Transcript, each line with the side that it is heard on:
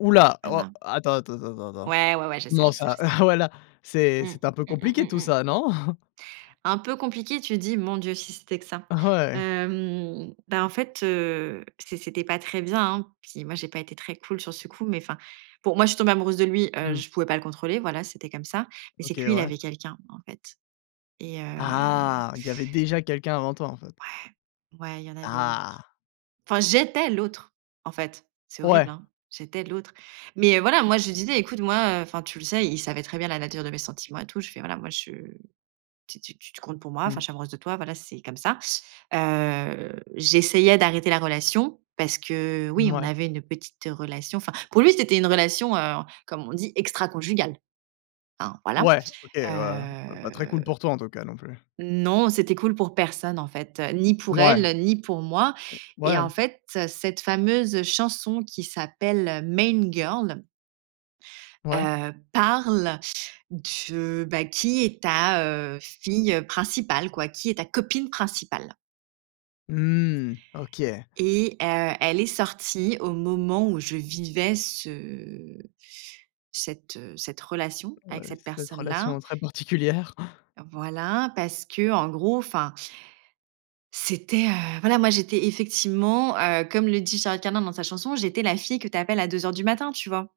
left: Ouh là, oh,
right: Voilà.
left: attends, attends, attends, attends, attends.
right: Ouais, ouais, ouais, je sais,
left: Non
right: je sais, je
left: ça,
right: sais.
left: voilà, c'est
right: Mmh,
left: c'était un peu
right: mmh, mmh,
left: compliqué
right: mmh,
left: tout
right: mmh.
left: ça, non?
right: «Un peu compliqué», tu dis? Mon Dieu, si c'était que ça.
left: Ouais.
right: Hem, ben, en fait, heu, c c'était pas très bien, hein. Puis moi, j'ai pas été très cool sur ce coup, mais enfin, bon, moi, je suis tombée amoureuse de lui, heu,
left: Mmh.
right: je pouvais pas le contrôler. Voilà, c'était comme ça, mais c'est
left: OK,
right: que lui, il
left: ouais.
right: avait quelqu'un, en fait, et heu
left: Ah, il y avait déjà quelqu'un avant toi, en fait.
right: ouais, ouais il y en avait une autre.
left: Ah.
right: Enfin, j'étais l'autre, en fait, c'est horrible,
left: Ouais.
right: hein. J'étais l'autre, mais voilà, moi, je lui disais: «Écoute, moi, heu, enfin tu le sais», il savait très bien la nature de mes sentiments et tout. Je fais: «Voilà, moi, je t t tu t comptes pour moi, enfin
left: Mmh.
right: je suis amoureuse de toi. Voilà, c'est comme ça». Heu, j'essayais d'arrêter la relation parce que oui, on
left: Mouais.
right: avait une petite relation. Enfin pour lui, c'était une relation, heu, comme on dit «extraconjugale», hein, voilà,
left: Ouais, OK, ouais, heu, pas pas très cool
right: heu.
left: pour toi, en tout cas, non plus.
right: Non, c'était cool pour personne, en fait, ni pour
left: Mouais.
right: elle ni pour moi, et
left: Ouais.
right: en fait, cette fameuse chanson qui s'appelle Main Girl
left: Ouais.
right: heu, parle, de, bah, qui est ta, heu, fille, heu, principale, quoi, qui est ta copine principale
left: Mmh OK.
right: et, heu, elle est sortie au moment où je vivais ce cette, heu, cette relation
left: Ouais,
right: avec cette
left: cette
right: personne
left: relation,
right: là.
left: très particulière.
right: Voilà, parce que, en gros, enfin c'était, heu, voilà, moi, j'étais, effectivement, heu, comme le dit Charles Carnan dans sa chanson, j'étais la fille que tu appelles à 2:00 du matin, tu vois?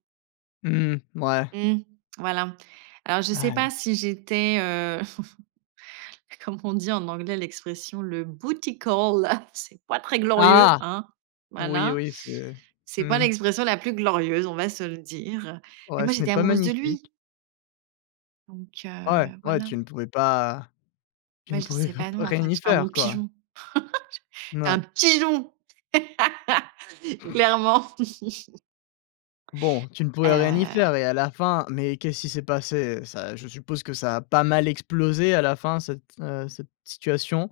left: Mmh mouais.
right: Mmh, voilà, alors je sais
left: Ah heu.
right: pas si j'étais, heu comment on dit en anglais l'expression? Le bootycall, c'est pas très glorieux,
left: Ah!
right: hein.
left: Oui,
right: Voilà,
left: oui, c'est,
right: c'est pas
left: mmh.
right: l'expression la plus glorieuse, on va se le dire, heu, mais
left: Ouais,
right: moi,
left: ce n'est
right: j'étais
left: pas
right: amoureuse de
left: magnifique.
right: lui donc,
left: Ouais,
right: heu,
left: ouais,
right: voilà.
left: tu ne pouvais pas, tu
right: Moi,
left: ne
right: je
left: pouvais
right: disais
left: pas
right: pas
left: p
right: non, en fait,
left: rien y
right: j'étais un bon
left: faire quoi.
right: pigeon, j
left: N
right: j'étais un
left: ouais.
right: pigeon, clairement.
left: Bon, tu ne pouvais rien y
right: Heu.
left: faire et à la fin, mais qu'est-ce qui s'est passé? Ça, je suppose que ça a pas mal explosé à la fin cette, heu, cette situation?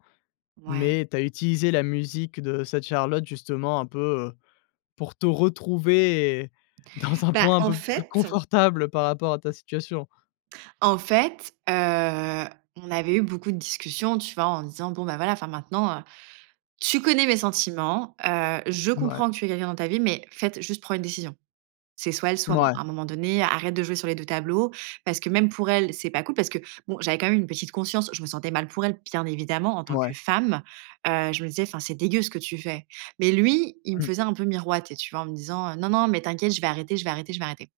right: Ouais.
left: Mais tu as utilisé la musique de cette Charlotte justement, un peu, heu, pour te retrouver et dans un
right: Bah,
left: point un
right: en
left: peu plus
right: fait.
left: confortable par rapport à ta situation.
right: En fait, heu, on avait eu beaucoup de discussions, tu vois, en disant: «Bon, ben, voilà, enfin, maintenant, heu, tu connais mes sentiments, heu, je
left: Mouais.
right: comprends que tu aies quelqu'un dans ta vie, mais faite juste prendre une décision. C'est soit elle, soit moi.
left: Mouais.
right: À un moment donné, arrête de jouer sur les 2 tableaux parce que même pour elle, c'est pas cool». Parce que, bon, j'avais quand même une petite conscience, je me sentais mal pour elle, bien évidemment, en tant que
left: Mouais.
right: femme, heu, je me disais: «Enfin, c'est dégueu ce que tu fais», mais lui, il me
left: Mmh.
right: faisait un peu miroiter, tu vois, en me disant: «Non, non, mais t'inquiète, je vais arrêter, je vais arrêter, je vais arrêter».